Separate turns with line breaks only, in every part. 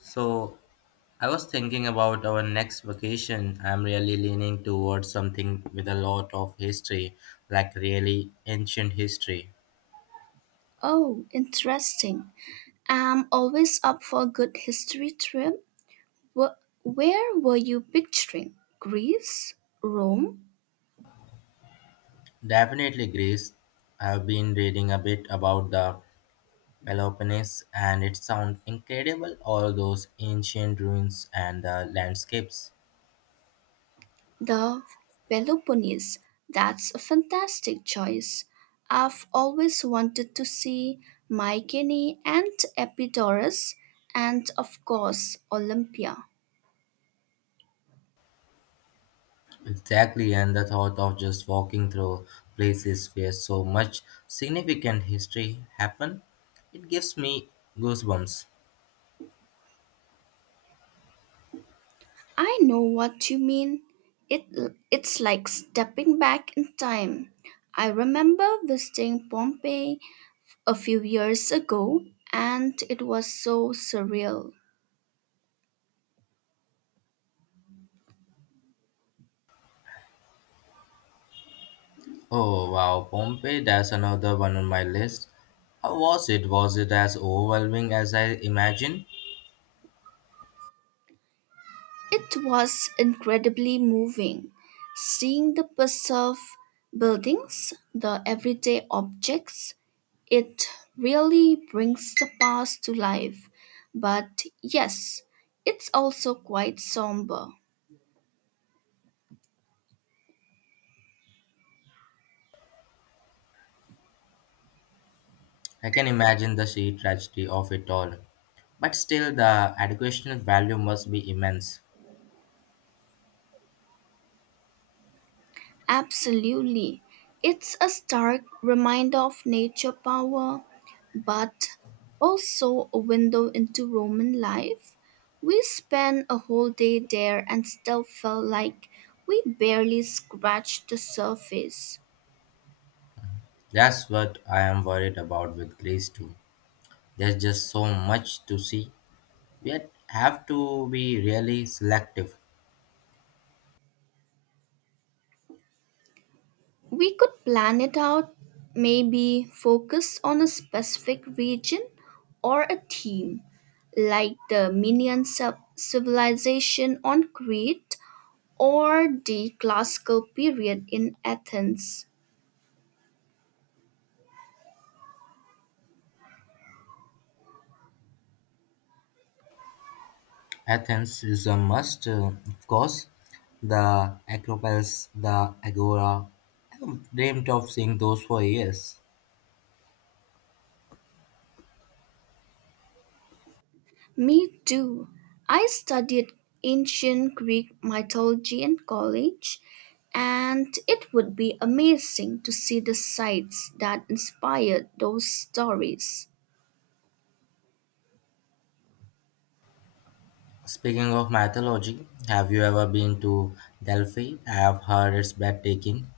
So, I was thinking about our next vacation. I'm really leaning towards something with a lot of history, like really ancient history.
Oh, interesting. I'm always up for a good history trip. Where were you picturing? Greece? Rome?
Definitely Greece. I've been reading a bit about the Peloponnese, and it sounds incredible, all those ancient ruins and the landscapes.
The Peloponnese? That's a fantastic choice. I've always wanted to see Mycenae and Epidaurus and, of course, Olympia.
Exactly, and the thought of just walking through places where so much significant history happened, it gives me goosebumps.
I know what you mean. It, it's like stepping back in time. I remember visiting Pompeii a few years ago, and it was so surreal.
Oh wow, Pompeii, that's another one on my list. How was it? Was it as overwhelming as I imagined?
It was incredibly moving, seeing the bus of buildings, the everyday objects. It really brings the past to life. But yes, it's also quite somber.
I can imagine the sheer tragedy of it all. But still, the educational value must be immense.
Absolutely. It's a stark reminder of nature power, but also a window into Roman life. We spent a whole day there and still felt like we barely scratched the surface.
That's what I am worried about with Greece too. There's just so much to see. We have to be really selective.
We could plan it out, maybe focus on a specific region or a theme, like the civilization on Crete or the classical period in Athens.
Athens is a must, of course. The Acropolis, the Agora. I've dreamt of seeing those for years.
Me too. I studied ancient Greek mythology in college, and it would be amazing to see the sites that inspired those stories.
Speaking of mythology, have you ever been to Delphi? I have heard it's breathtaking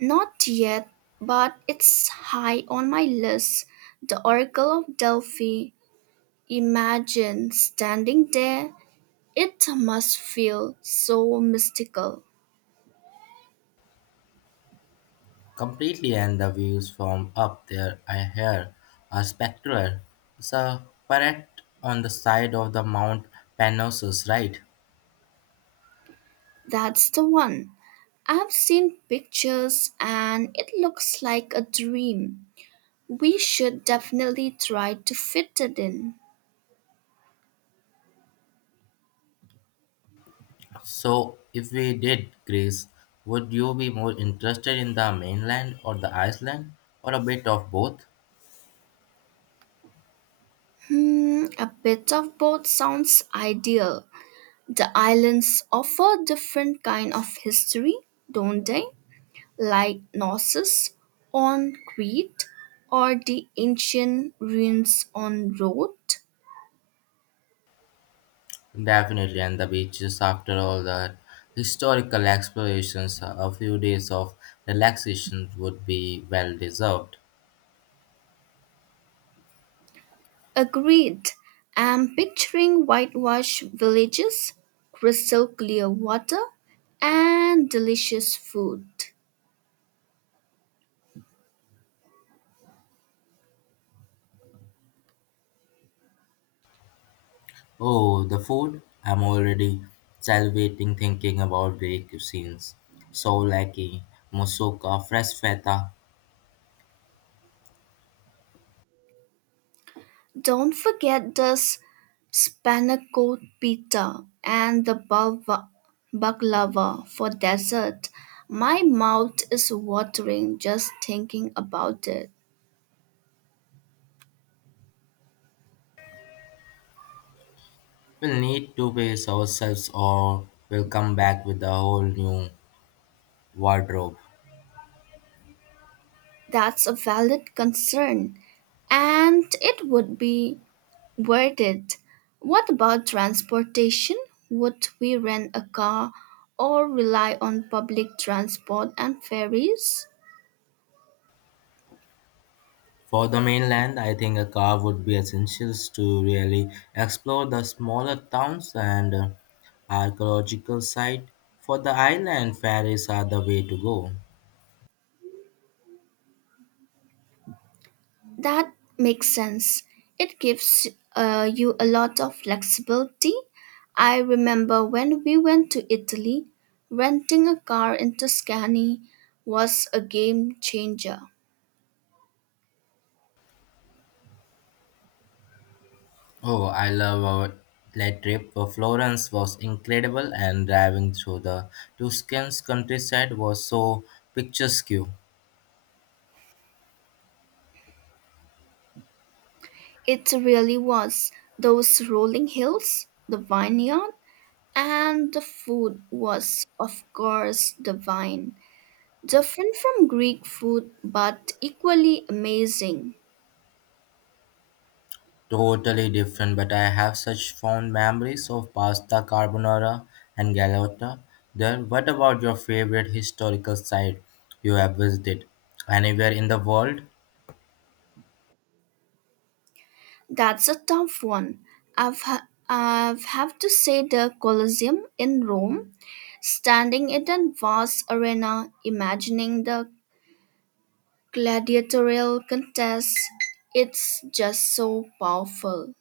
Not yet, but it's high on my list. The Oracle of Delphi. Imagine standing there. It must feel so mystical.
completely, and the views from up there I hear are spectral. It's a parrot on the side of the Mount Panossus, right?
That's the one. I've seen pictures and it looks like a dream. We should definitely try to fit it in.
So, if we did Greece, would you be more interested in the mainland or the island, or a bit of both?
A bit of both sounds ideal. The islands offer different kind of history, don't they? Like Knossos on Crete or the ancient ruins on Rhodes.
Definitely, and the beaches, after all the historical explorations, a few days of relaxation would be well deserved.
Agreed. I'm picturing whitewashed villages, crystal clear water, and delicious food.
Oh, the food! I'm already salivating thinking about Greek cuisines. Souvlaki, moussaka, fresh feta.
Don't forget the spanakot pita and the baklava for dessert. My mouth is watering just thinking about it.
We'll need to pace ourselves or we'll come back with a whole new wardrobe.
That's a valid concern, and it would be worth it. What about transportation? Would we rent a car or rely on public transport and ferries?
For the mainland, I think a car would be essential to really explore the smaller towns and archaeological sites. For the island, ferries are the way to go.
That makes sense. It gives you a lot of flexibility. I remember when we went to Italy, renting a car in Tuscany was a game changer.
Oh, I love our plane trip. Florence was incredible, and driving through the Tuscan countryside was so picturesque.
It really was. Those rolling hills, the vineyard, and the food was, of course, divine. Different from Greek food, but equally amazing.
Totally different, but I have such fond memories of pasta carbonara and galotta there. What about your favorite historical site you have visited? Anywhere in the world?
That's a tough one. I've have to say the Colosseum in Rome, standing in a vast arena, imagining the gladiatorial contest. It's just so powerful.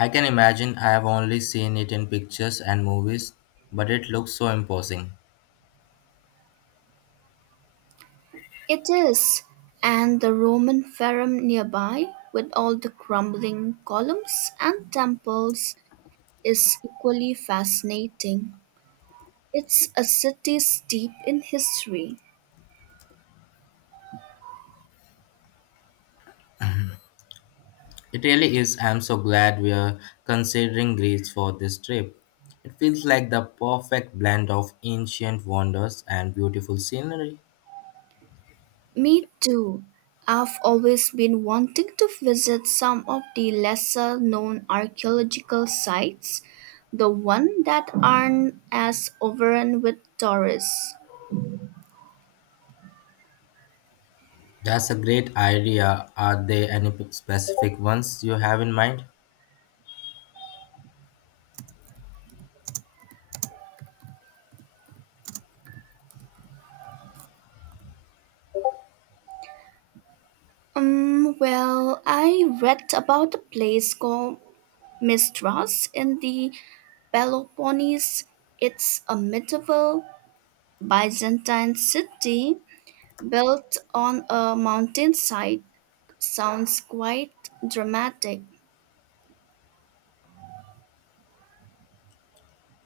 I can imagine, I have only seen it in pictures and movies, but it looks so imposing.
It is, and the Roman Forum nearby, with all the crumbling columns and temples, is equally fascinating. It's a city steeped in history.
It really is. I'm so glad we are considering Greece for this trip. It feels like the perfect blend of ancient wonders and beautiful scenery.
Me too. I've always been wanting to visit some of the lesser known archaeological sites, the ones that aren't as overrun with tourists.
That's a great idea. Are there any specific ones you have in mind?
Well, I read about a place called Mistras in the Peloponnese. It's a medieval Byzantine city built on a mountainside. Sounds quite dramatic.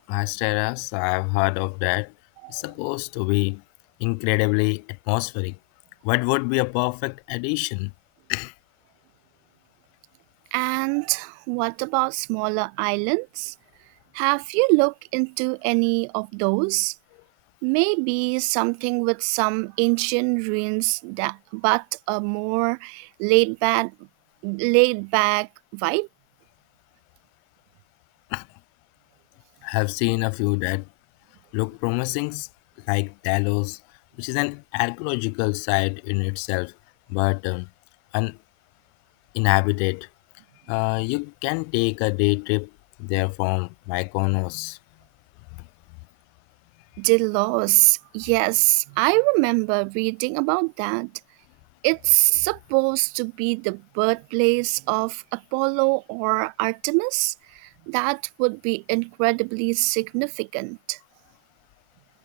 Masteras, I've heard of that. It's supposed to be incredibly atmospheric. What would be a perfect addition?
And what about smaller islands? Have you looked into any of those? Maybe something with some ancient ruins that but a more laid back laid back vibe?
I've seen a few that look promising, like Talos, which is an archaeological site in itself, but uninhabited. You can take a day trip there from Mykonos.
Delos. Yes, I remember reading about that. It's supposed to be the birthplace of Apollo or Artemis. That would be incredibly significant.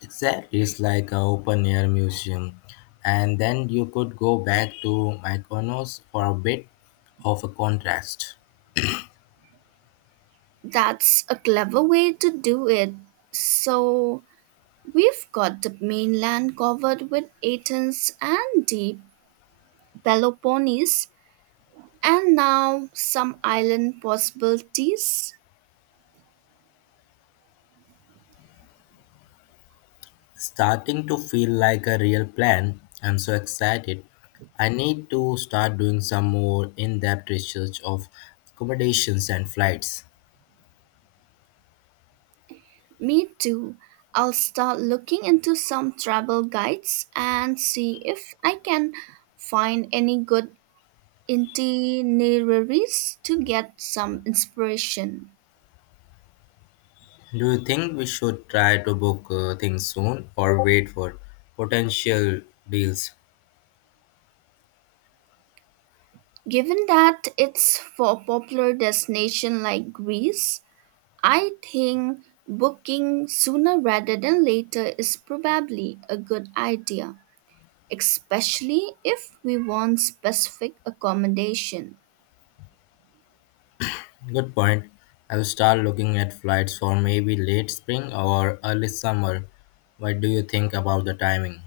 Exactly, it's like a open air museum. And then you could go back to Mykonos for a bit of a contrast.
That's a clever way to do it. So, we've got the mainland covered with Athens and the Peloponnese, and now some island possibilities.
Starting to feel like a real plan. I'm so excited. I need to start doing some more in depth research of accommodations and flights.
Me too. I'll start looking into some travel guides and see if I can find any good itineraries to get some inspiration.
Do you think we should try to book things soon or wait for potential deals?
Given that it's for a popular destination like Greece, I think booking sooner rather than later is probably a good idea, especially if we want specific accommodation.
Good point. I will start looking at flights for maybe late spring or early summer. What do you think about the timing?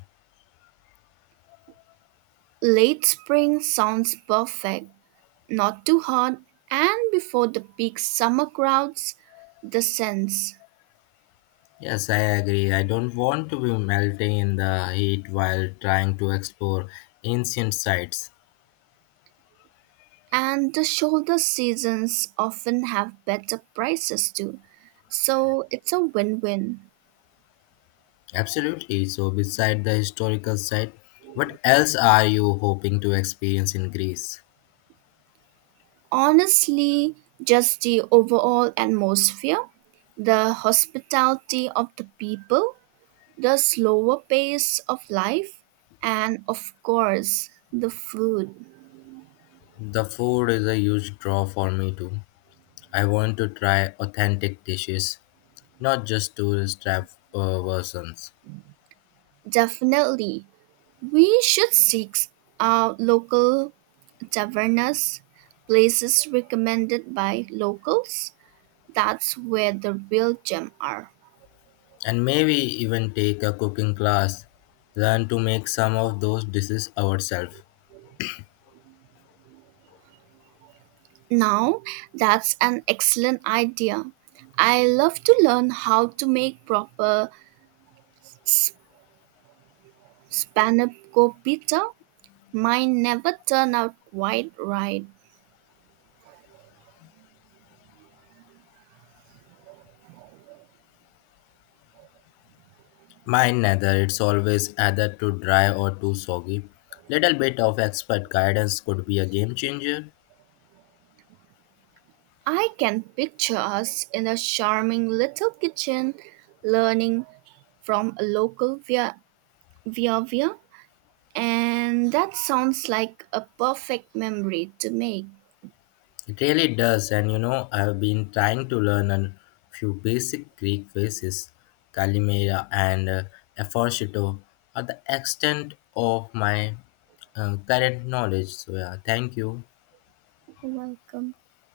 Late spring sounds perfect, not too hot, and before the peak summer crowds, the scents
Yes, I agree. I don't want to be melting in the heat while trying to explore ancient sites.
and the shoulder seasons often have better prices too. So it's a win win.
Absolutely. So, beside the historical site, what else are you hoping to experience in Greece?
Honestly, just the overall atmosphere, the hospitality of the people, the slower pace of life, and of course, the food.
The food is a huge draw for me too. I want to try authentic dishes, not just tourist trap versions.
Definitely. We should seek out local tavernas, places recommended by locals. That's where the real gem are.
And maybe even take a cooking class. Learn to make some of those dishes ourselves.
Now, that's an excellent idea. I love to learn how to make proper Spanaco pita. Mine never turn out quite right.
Mind neither, it's always either too dry or too soggy. Little bit of expert guidance could be a game changer.
I can picture us in a charming little kitchen learning from a local via via via and that sounds like a perfect memory to make.
It really does, and you know, I've been trying to learn a few basic Greek phrases. Kalimera and Aphorshito are the extent of my current knowledge. So, yeah, thank you.
Welcome.